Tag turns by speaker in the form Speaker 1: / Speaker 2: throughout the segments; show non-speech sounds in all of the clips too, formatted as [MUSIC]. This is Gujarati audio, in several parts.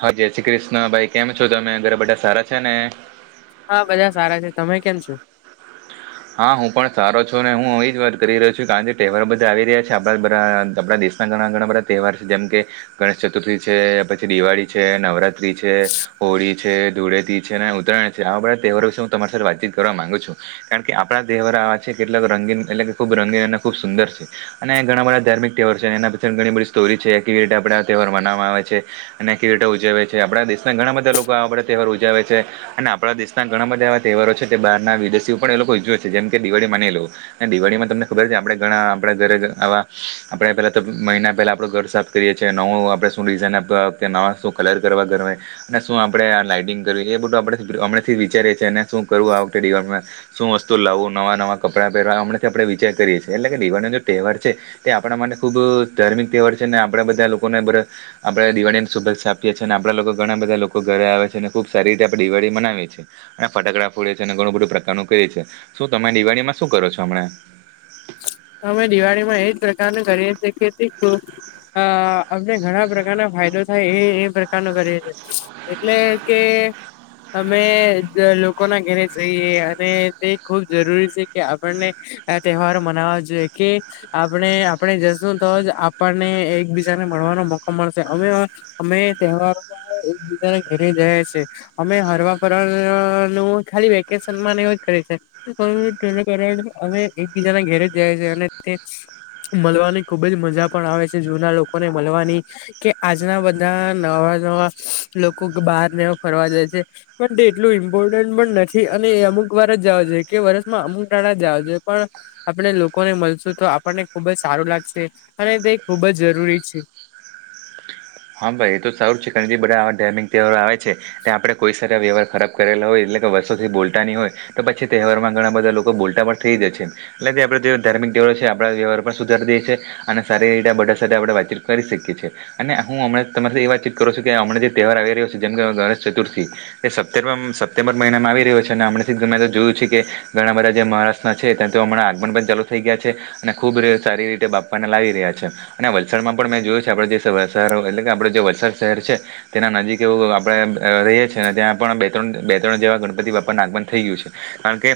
Speaker 1: હા જય શ્રી કૃષ્ણ ભાઈ કેમ છો તમે ઘરે બધા સારા છે ને
Speaker 2: હા બધા સારા છે તમે કેમ છો
Speaker 1: હા હું પણ સારો છું ને હું એ જ વાત કરી રહ્યો છું કારણ કે ટેવર બધા આવી રહ્યા છે આપણા બધા આપ દેશના ઘણા ઘણા બધા તહેવાર છે જેમ કે ગણેશ ચતુર્થી છે પછી દિવાળી છે નવરાત્રી છે હોળી છે ધૂળેથી છે ઉત્તરાયણ છે આવા બધા તહેવારો વિશે હું તમારી સાથે વાતચીત કરવા માંગુ છુ કારણ કે આપણા તહેવાર આવા છે કેટલાક રંગીન એટલે કે ખુબ રંગીન અને ખુબ સુંદર છે અને ઘણા બધા ધાર્િક તહેવાર એનાી ઘણી બધી સ્ટોરી છે કેવી રીતે આપ તહેવાર મનાવામાં આવે છે અને કેવી રીતે ઉજવે છે આપણા દેશના ઘણા બધા લોકો આવા બધા તહેવાર ઉજાવે છે, અને આપણા દેશના ઘણા બધા એવા તહેવારો છે, તે બારના વિદેશી પણ એ લોકો ઉજવે છે, જેમ કે દિવાળી માની લો દિવાળીમાં તમને ખબર છે, આપણે ઘણા આપણા ઘરે જ આવા આપણે પહેલા તો મહિના પહેલાં આપણે ઘર સાફ કરીએ છીએ નવું આપણે શું ડિઝાઇન આપવા કે નવા શું કલર કરવા ઘર હોય અને શું આપડે આ લાઈટિંગ કરીએ એ બધું આપડાથી અમણેથી વિચારીએ છે, અને શું કરવું આ વખતે દિવાલમાં શું વસ્તુ લાવું નવા નવા કપડાં પહેરવા હમડાથી આપણે વિચાર કરીએ છીએ એટલે કે દિવાળનો તહેવાર છે, તે આપણા મા ટે ખુબ ધાર્મિક તહેવાર છે, ને આપણે બધા લોકોને બધા આપણેે દિવાળની શુભેચછા આપીએ છીએ અને આપણા લોકો ઘણા બધા લોકો ઘરે આવે છે, અને ખુબ સારી રીતે આપડે દિવાળી મનાવીએ છે, અને ફટાકડા ફોડીએ છે, અને ઘણું બધું પ્રકારનું કેય છે, શું તમે દિવાળીમાં શું કરો છો હમણા?
Speaker 2: અમે દિવાળીમાં એજ પ્રકારને કરીએ છે કે [UNINTELLIGIBLE] અ અમને ઘણા પ્રકારના ફાયદો થાય એ એ પ્રકારનો કરી દ એટલે કે અમે લોકો ના ઘેરે જઈએ અને તે ખુબ જરૂરી છે કે આપણને હ તહેવાર મનાવ જોઈએ કે આપણે આપણે જશું તોજ આપણને એકબીજાને મળવાનો મકો મળશે અમે અમે તહેવારો એકબીજા ઘરે જયા છે અમે હરવા ફર નું ખાલી વેકેશન તેનું કારણ અમે એકબીજાના ઘેરે જ જાય છેી અને મળવાની ખુબ જ મજા પણ આવે છે જૂના લોકોને મળવાની કે આજના બધા નવા [UNINTELLIGIBLE] લોકો બહાર નેવા ફરવા જાય છે, પણ એટલું ઇમ્પોર્ટન્ટ પણ નથી અને અમુક વાર જ જાવો જોયે કે વરસમાં અમુક દાળા જ જાવા જોઈએ પણ આપણે લોકોને મલશું તો આપણને ખૂબ જ સારું લાગશે અને તે ખૂબ જ જરૂરી છે.
Speaker 1: હા ભાઈ એ તો સારું છે, કારણ કે બધા આવા ડેમિંગ તેહવારો આવે છે ત્યા આપડે કોઈ વ્યવાર ખરાબ કરેલા હોય એટલે કે વર્ષોથી બોલતાની હોય તો પછી તહેવારમાં ઘણા બધા લોકો બોલતા પણ થઈ જાય છે. એટલે કે આપડે જે ધાર્મિક તહેવારો છે, આપડા વ્યવહાર પણ સુધારી દે છે, અને સારી રીતે આ બધા સાથે આપણે વાતચીત કરી શીખી છે, અને હું હમણે તમારથી એ વા ચીત કરું છું કે હમણા જે તહેવાર આવી રહ્યો છે જેમ કે ગણેશ ચતુર્થી એ સતરવમ સત્યમ [UNINTELLIGIBLE] મહિનામાં આવી રહ્યો છે, ને અમણેથી જ મેતો જોયું છે, કે ઘણા બધા જે મહારાષ્ટ્રના છે, ત્યા તો હમણા આગમન પણ ચાલુ થઈ ગ [UNINTELLIGIBLE] અને ખુબ રે સારી રીતે બાપ્પા ને લાવી રહ્યા છે, અને વલસાડમાં પણ મેં જોયું છે, આપડે જે ધારોકે એટલે કે આપડે જે વલસાડ શહેર છે, તેના નજીક એવું આપણે રહીએ છીએ અને ત્યાં પણ બે ત્રણ બે ત્રણ જેવા ગણપતિ બાપ્પાનુ આગમન થઈ ગયું છે, કારણ કે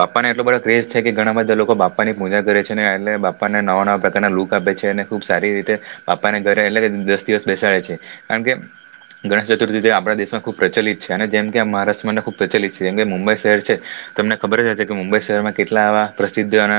Speaker 1: બાપ્પાને એટલો બધા ક્રેજ છે કે ઘણા બધા લોકો બાપ્પા પ્પાની પૂજા કરે છેને એટલે બાપાને નવા નવા પ્રકારના લુક આપે છે, અને ખુબ સારી રીતે બાપાને ઘ રે એટલે દસ દિવસ બેસાડે છે, કારણ કે ગણેશ ચતુર્થી જે આપણા દેશમાં ખુબ પ્રચલિત છે, અને જેમ કે મહારાષ્ટ્ર માટેને ખુબ પ્રચલિત છે, જેમ કે મુંબઈ શહેર છે. તમને ખબર જ હશે કે મુંબઈ શહેરમાં કેટલા એવા પ્રસિદ્ધ અને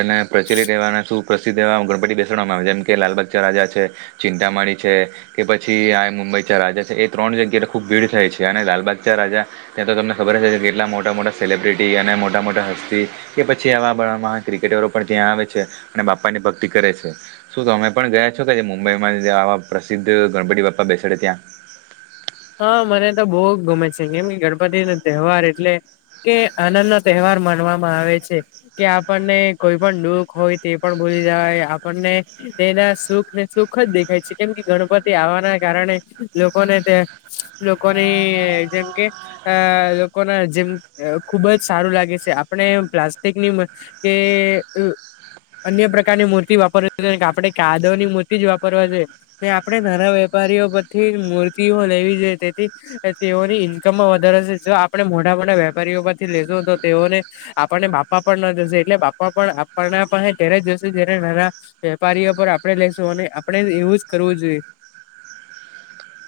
Speaker 1: અને પ્ર પ્રચલિત એવા અને શુ પ્રસિદ્ધ તેવા ગણપતિ બેસાડવામાં આવે છે, જેમ કે લાલબગચાર રાજા છે. ચિંતામાણી છે, કે પછી આ મુંબઈ ચા રાજા છે, એ ત્રણ જગ્યા ખુબ ભીડ થાય છે, અને લાલબા ગ ચા રાજા ત્યાં તો તમને ખબર જ હશે કેટલા મોટા મોટા સેલિબ્રિટી અને મોટા મોટા હસ્તી કે પછી આવા આપણામા ક્રિકેટરો પણ ત્યાં આવે છે, અને બાપ્પાની ભક્તિ કરે છે, શું તો તમે પણ ગયા છો કે જે મુંબઈમાં જે આવા પ્રસિદ્ધ ગણપતિ બાપ્પા બેસાડે ત્યાં
Speaker 2: હા મને તો બો ગમે છે, કેમ કે ગણપતિ નો તહેવાર એટલે કે આનંદ નો તહેવાર માનવામાં આવે છે, કે આપણને કોઈ પણ દુઃખ હોય તે પણ ભુ જાય આપણને તેના સુખ ને સુખ જ દેખાય છે, કેમ કે ગણપતિ આવવાના કારણે લોકો ને ત્યા લોકોની જેમ કે અ લોકો ના જેમ ખુબ જ સારું લાગે છે આપણે પ્લાસ્ટિકની કે અન્ય પ્રકારની મૂર્તિ વાપરવી આપણે કાદવની મૂર્તિ જ વાપરવા જોઈએ ને આપણે નાના વેપ પારીઓ પરથી જ મૂર્તિઓ લેવી જોઈએ તેથી તેઓની ઈન્કમમાં વધારે છે, જો આપણે મોટા મોટા વેપારીઓમાંથી લેશું તો તેઓને. આપણને બાપા પણ ના જશે એટલે બાપા પણ આપણા પાસે ત્યારે જશે જ્યારે નાના વેપારી. આપડે લઈેશું અને આપણે એવું જ કરવું જોઈએ.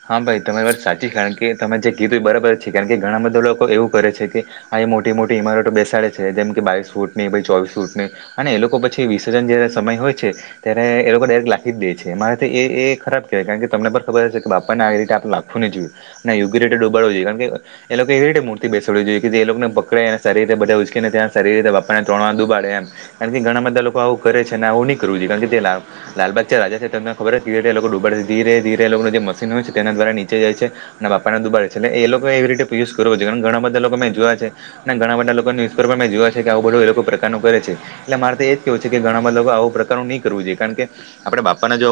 Speaker 1: હા ભાઈ તમારી વાત સાચી કારણ કે. કે તમે જે કીધું એ બરાબર છે કારણ કે ઘણા બધા લોકો એવું કરે છે કે આ મોટી મોટી ઇમારતો બેસાડે છે. જેમકે બાવીસ ફૂટની ચોવીસ ફૂટની અને એ લોકો પછી વિસર્જન જયારે સમય હોય છે ત્યારે એ લોકો. લાખી જ દે છે મારે એ એ ખરાબ કેવાય કારણ કે તમને પણ ખબર હશે કે બાપ. પા ને આવી રીતે આપ લાખું ની જોય એ યોગ્ય રીતે ડુબાડો જોઈએ કારણકે એ લોકો એવી રીતે મૂર્તિ બેસડવી જોઈ કે એ લોકને. પકડે ને સારી રીતે બધા ઉચકીને ને ત્યાં સારી રીતે બાપાને ત્રણ વાર દુબાડે એમ એનાથી ઘણા બધા લોકો આવું કરે છે. આવું ની કરવુ જોઈએ કારણકે લાલ લાલબાગ ચા રાજા છે તમને ખબર છે કેવી રીતે લોકો ડુબાડે છે ધીરે ધીરે લોકો જે તેના દ્વારા નીચે જાય છે અને બાપા દુબાડે છે એલોકો એ લોકો એવી પીયુઝ કરો જોઈએ ઘણા બધા લોકો મેં જોયા. છે ને ઘણા બધા લોકો ન્યુઝેપર મે જોયા છે કે આવું બધું એ લોકો પ્રકાર નુ છે એલે મારે તો એ જ કેવું છે કે ઘણા બધા. આવું પ્રકારનું નહી કરવું જોઈએ કારણ કે આપણે બાપાને જો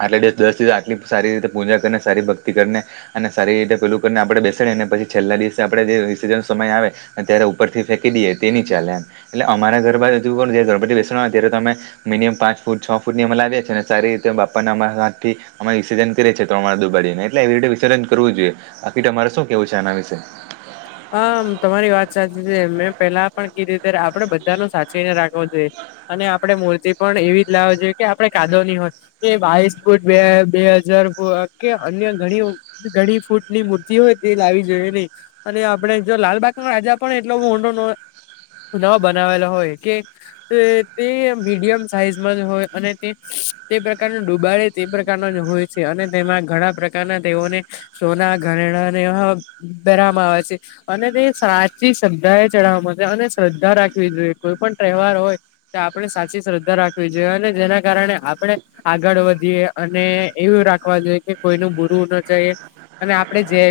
Speaker 1: આટલા દિવસ દસ દી આટલી. સારી રીતે પૂજા કરીને સારી ભક્તિ કરીને અને સારી રીતે પેલું કરીને આપણે બેસાડી અને પછી છેલ્લા દિવસે આપણે જે વિસર્જનનો સમય આવે ત્યારે ઉપરથી ફેકી દઈએ તેની ચાલે એમ એટલે અમારા ઘર બાજુ પણ જે ગણપતિ ત્યારે તમે મિનિમમ પાંચ ફૂટ છ ફૂટની અમે લીવીએ છે, અને સારી રીતે બાપ્પાને અમારા હાથથી વિસર્જન કરે છે, ત્રણ વાર દુબાડીને એટલે એવી રીતે વિસર્જન કરવું જોઈએ બાકી તમારે શું કેવું છે, આના વિશે?
Speaker 2: આમ તમારી વાત સાચી છે મેં પેલા પણ કે રીતે આપણે બધાનો સાચવીને રાખવો જોઈએ અને આપડે મૂર્તિ પણ એવી જ લાવ જોઈએ કે આપડે કાદોવની હોય એ બાવીસ ફૂટ બે હજાર કે અ અન્ય ઘણી ઘણી ફૂટ કૂટની મૂર્તિ હોય તે લાવી જોઈએ ની અને આપડે જો લાલબાગનો રાજા પણ એટલો મોટો નો નવો બનાવેલો હોય કે અ તે મીડિયમ સાઈઝમાં જ હોય અને તે તે પ્રકારનું ડુબાડે તે પ્રકારનો જ હોય છે, અને તેમાં ઘણા પ્રકારના તેઓને સોના ઘરેણા ન હ બરા. વામા આવે અને તે સાચી શ્રદ્ધા એ ચડાવવા અને શ્રદ્ધા રાખવી જોઈએ કોઈ પણ તહેવાર. હોય આપણે સાચી શ્રદ્ધા રાખવી જોઈએ અને જેના કારણે આપણે આગળ વધીએ અને. એ એવું રાખવા જોઈએ કે કોઈ ન બુરું ન જઈ અને આપણે જે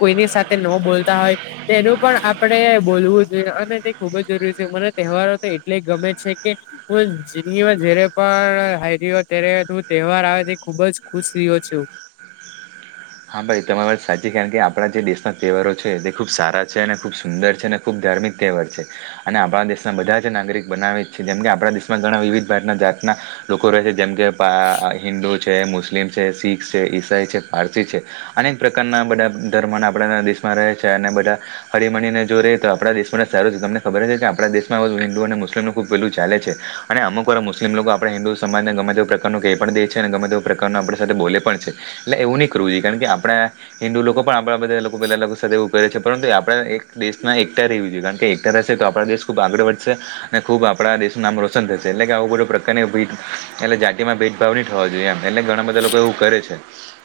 Speaker 2: કોઈની સાથે. ન બોલતા હોય તેનું પણ આપણે બોલવું જોઈએ અને તે ખૂબ જ જરૂરી છે મને તહેવારો. એટલે ગમે છે કે હ જીદગી માં જયારે પણ હા ઈ હો ત્યારે તહેવાર આવે. ખુબ જ ખુશ રહ્યો છું.
Speaker 1: [INAUDIBLE] હા ભાઈ તમારી વાત સાચી કારણ કે આપણા જે દેશના તહેવારો છે તે ખુબ સારા છે અને ખુબ સુંદર છે અને ખુબ ધાર ર્મિક તહેવાર છે અને આપણા દેશના બધા જ નાગરિક બનાવે છે જેમ કે આપણા દેશમાં ઘણા વિવિધ ભાગતના જાતના. લોકો રહે છે જેમ કે પા હિન્દુ છે મુસ્લિમ છે શીખ છે ઈસાઈ છે પારસી છે. અનેક પ્રકારના બધા ધર્મ ના આપણા દેશમાં રહે છે અને બધા હળમણીને જો રે તો આપણા દેશ. સારું છે તમને ખબર છે કે આપણા દેશમાં હિન્દુ અને મુસ્લિમનું ખૂબ પેલું ચાલે છે અને અમુક વાર મુસ્લમ લોકો આપણે. હિન્દુ સમાજને ગમે તે એવા પ્રકાર નો કેઈ પણ દે છે અને ગમે તેવા પ્રકારનું આપણે સાથે બોલે પણ છે એટલે એવું નહી કરવુંઈ. કારણ કે આપણા હિન્દુ લોકો પણ આપણા બધા લોકો પેલા લોકો સાથે એવું કરે છે પરંતુ આપણા દેશના એકતા રે વી જોઈએ કારણ કે એકતા રહેશે તો આપણા દેશ ખૂબ આગળ વધશે અને ખૂબ આપણા દેશનું નામ રોશન થશે એટલે કે આવ બધો પ્રકારની. એટલે જાતિ માં ભેદભાવ નહી થવા જોઈએ એમ એટલે ઘણા બધા લોકો એવું કરે છે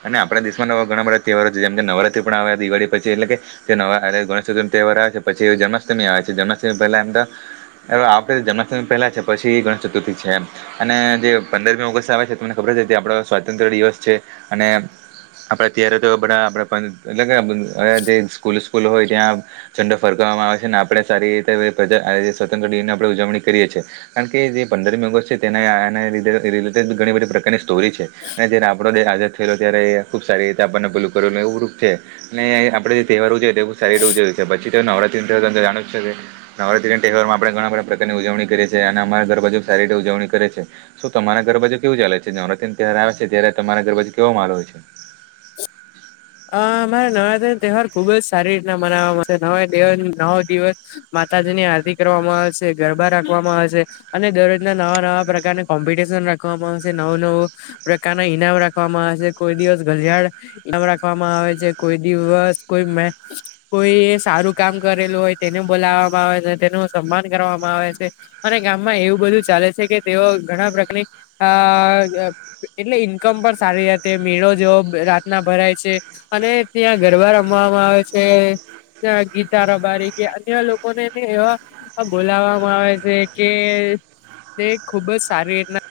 Speaker 1: અને આપણા દેશ. નવા ઘણા બધા તહેવારો છે જેમ કે નવરાત્રી પણ આવે દિવાળી પછી એટલે કે જે નવા ગણેશ ચતુર્થી તેવાર આવે છે પછી. જન્માષ્ટમી આવે છે જન્માષ્ટમી પહેલામ તો. હ આ ફેરી જન્માષ્ટમી પહેલા છે પછી ગણેશ ચતુર્થી છે અને જે પંદરમી ઓગસ્ટ આવે છે તમને ખબર. આપણે સ્વાતંત્ર દિવસ છે અને આપણે અત્યારે તો બધા આપ એટલે કે જે સ્કૂલ સ્કૂલ હોય ત્યાં ંડો ફરક આવે છેને આપણેે સારી રીતે સ્વતંત્ર દિનની આપણે ઉજવણી કરીએ છીએ કારણ કે જે પંદરમી ઓગસ્ટ તે રિલેટેડ ઘણી બધી પ્રકારની સ્ટોરી છે અને જયારે આપણો આાદ થયેલો ત્યારે ખૂબ સારી રીતે આપણને ભલું કરેલ એવુંૂપ છે અને આપણે જે તહેવાર જોએ તેુ સારીીતે ઉજય છે પછી તે ન નવરાત્રી ના તહેવારમાં આપણે ઘણા બધા પ્રકારની ઉજવણી કરીએએ અને અમા ઘર બાાજુ સારીજણી ઉજવણી કરે છે તો તમારા ગરબાજ કેવું ચાલે છે નવરાત તહેવાર આવે છે ત્યારે તમારા ગરબાજ કેો માલો હોય છે
Speaker 2: અ મારે નવરાત્રી ન તહેવાર ખુબજ સારી રીતના મનાવામાં નવા દ નવો દિવસ માતાજી ની આરતી કરવામાં આવે છે ગરબા રાખવામાં આવે છે અને દરરોજના નવા નવા પ્રકારના કોમ્પિટશન રાખવામાં આવે છે નવ નવ પ્રકારના ઈનામ રાખવામાં આવે કોઈ દિવસ ઘડિયાળ રા આવે છે કોઈ દિવસ કોઈ મેન્સ કોઈ સારું કામ કરેલું હોય તેને બોલાવા તેનું સન્માન કરવામાં આવે છે અને ગામમાં એવું બધું ચાલે છે કે તેઓ ઘણા પ્રકારની અ એટલે ઈન્કમ પણ સારીરે છે મેળો જેવો રાતના ભરાય છે અને ત્યાં ગરબા રમવામાં આવે છે ના ગીતા રબારી કે અન્ય લોકોનેને એવા બોલાવવામાં આવે છે કે તે ખુબ જ સારી રીતના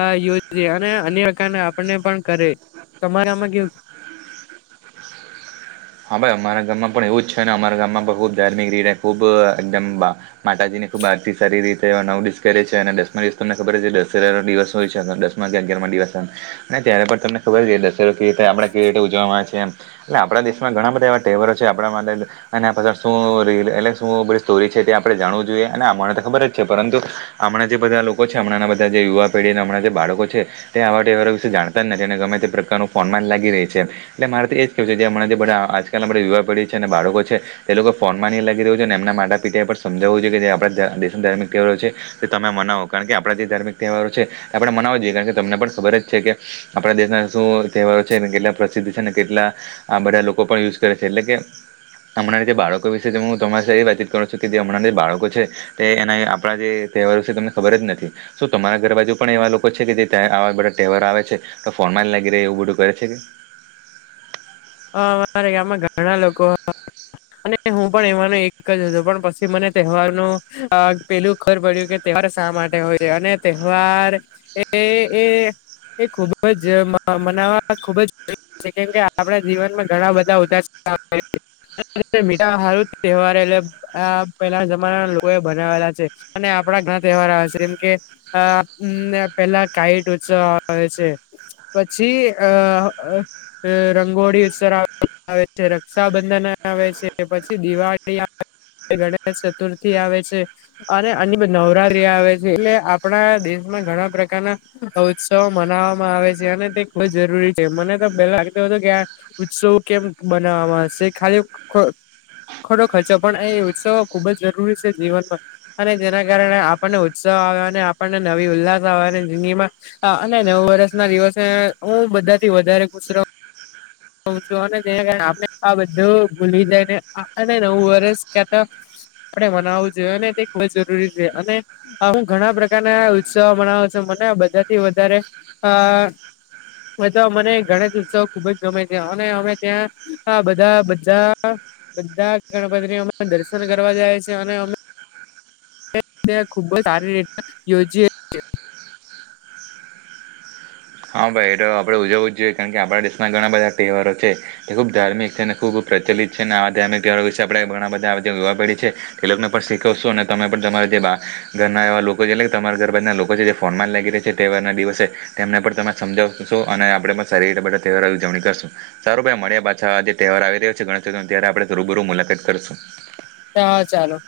Speaker 2: આ યોજે અને અન્યકારને આપને પણ કરે તમારે આમાં કેવું
Speaker 1: [UNINTELLIGIBLE] હા ભાઈ અમારા ગામમાં પણ એવું જ છે ને અમારા ગામમાં પણ ખુબ ધાર્મિક રીતે ખુબ એકદમ માતાજીની ખબ આારતી સારી રીતે એવા નવ દિવસ કરે છે અને દસમા દિવસ તમને ખબર છે દશેરા નો દિવસ હોય છે દસમા કે અગિયારમાં ત્યારે તમને ખબર છે દરોવી રતે આપ કેવી રીતે ઉજવામાં આવે છે એ એટલે આપણાેશ ઘણા બધા એવા ટેવરો છે આપ માટેછ શ એટલે શું બધી સ્ટોરી છે આપણે જાણવું જોઈએ હમણાં તો ખબર જ છે પરંતુ હમણાં જે બધા લોકો છે હમણાં બધા જે યુવા પેઢી હમણાં જે બાળકો છે તે આવાવા વિશે જાણતા જ નથી અને ગમે તે પ્રકારનું ફોન જ લાગી રહી છે એટલેરે તો એ જ કવું છે જે આજકાલ યવા પીઢી છે અને બાળકો છે તે લોકો ફોન ની લાગી રહ્યું છે અને એના માતા પિતાએ પણ સમજાવવું જોઈએ આપ દેશના ધાર્મિક તહેવારો છે તે તમે મનાવો કારણ કે આપણા જે ધાર્મિક તહેવારો છે આપણે મનાવો જોઈએ કારણ કે તમને પણ ખબર જ છે કે આપણા દેશના શું તહેવારો છે કેટલા પ્રસિદ્ધ છે અને કેટલા બધા લોકો લોકો પણ યુઝ કરે છે એટલે કે હમણાં જે બાળકો વિશે હું તમારી એ વાતચીત કરું છું કે જે હમણાં જે બાળકો છે તે એના આપણા જે તેહવાર વિશે તમને ખબર જ નથી શ તમારા ઘર બાજુ પણ એવા લોકો છે કે જે આવા બધા તહેવાર આવે છે તો ફોન લાગી રેવું એવુ બધૂ કરે છે કે
Speaker 2: હ અમારા ગામમાં ઘણા લોકો અને હું પણ એવાનો એક જ હતો પણ પછી મને તહેવારનું પેલું ખબર પડ્યું કે પર શા માટે હોય છે અને તહેવાર એ એ એ ખુબ જ મનાવા ખુબ જરૂરી છે કેમ કે આપડે જીવનમાં ઘણા બધા ઉદાસ આવે છે મીઠા હારુ તહેવાર એટલે આ પેલા જમાનાના લોકો એ બનાવેલા છે આપણા ઘણા તહેવાર આવે છે જેમ કે પેલા કાઈટ ઉત્સવ આવે છે પછી અ હોળી ઉત્સવ આવે છે રક્ષાબંધન આવે છે કે પછી દિવાળી આવે ગણેશ ચતુર્થી આવે છે અને એ બધી નવરાત્રી આવે છે એટલે આપણા દેશ ઘણા પ્રકારના ઉત્સવો મનાવવામાં આવે છે અને તે ખુબ જરૂરી છે મને તો પેલા લાગતું હતું કે આ ઉત્સવો કેમ મનાવા માં આવશે ખાલી ખોટો ખર્ચો પણ એ ઉત્સવો ખુબ જ જરૂરી છે જીવનમાં અને જેના કારણે આપણને ઉત્સાહ આવે અને આપણને નવી ઉલ્લાસ આવે ને ઝિંદગી માં અને નવ વર્ષ ના દિવસે હું બધા બધાથી વધારે ખુશ રહું રહું છું અને તેના કારણે આપણે આ બધું ભૂલી જાય ને આ નવું વર્ષ ક્યા તો આપડે મનાવવું જોઇએ ને તે ખુબ જ જરૂરી છે અને હું ઘણા પ્રકારના ઉત્સવો મનાવ છું મને બધાથી વધારે અ વધારે મને ગણેશ ઉત્સવ ખુબ જ પર ગમે છે અને અમે ત્યાં આ બધા બીજા બધા ગણપતિઓ માં દર્શન કરવા જાય છે અને અમે ખુબ જ સારી રીતના યોજીએ છીએ
Speaker 1: હા ભાઈ એ આપણે ઉજવું જ જોઈએ કારણ કે આપણા દેશમાં ઘણા બધા તહેવારો છે તે ખૂબ ધાર્મિક છે અને ખૂબ લીધેલી જ છે ને આ વિશે આપણે ઘણા બધા યુવા પેઢી છે તેમને પણ શીખવશું અને તમે પણ તમારા જેમ આ ઘરના એવા લોકો છે જે તમારા ઘરબાર ના લોકો છે જે ફોન માં લાગી રહ્યા છે તહેવાર ના દિવસે તેમને પણ સમજાવશું અને આપણે શેરી માં તહેવારો ની ઉજવણી કરશું સારું ભાઈ મળ પાછા જે તહેવાર આવી રહ્યો છે [UNINTELLIGIBLE] તયારે આપણે ત રૂબરૂ મુલાકાત કરશું.
Speaker 2: હા ચાલો.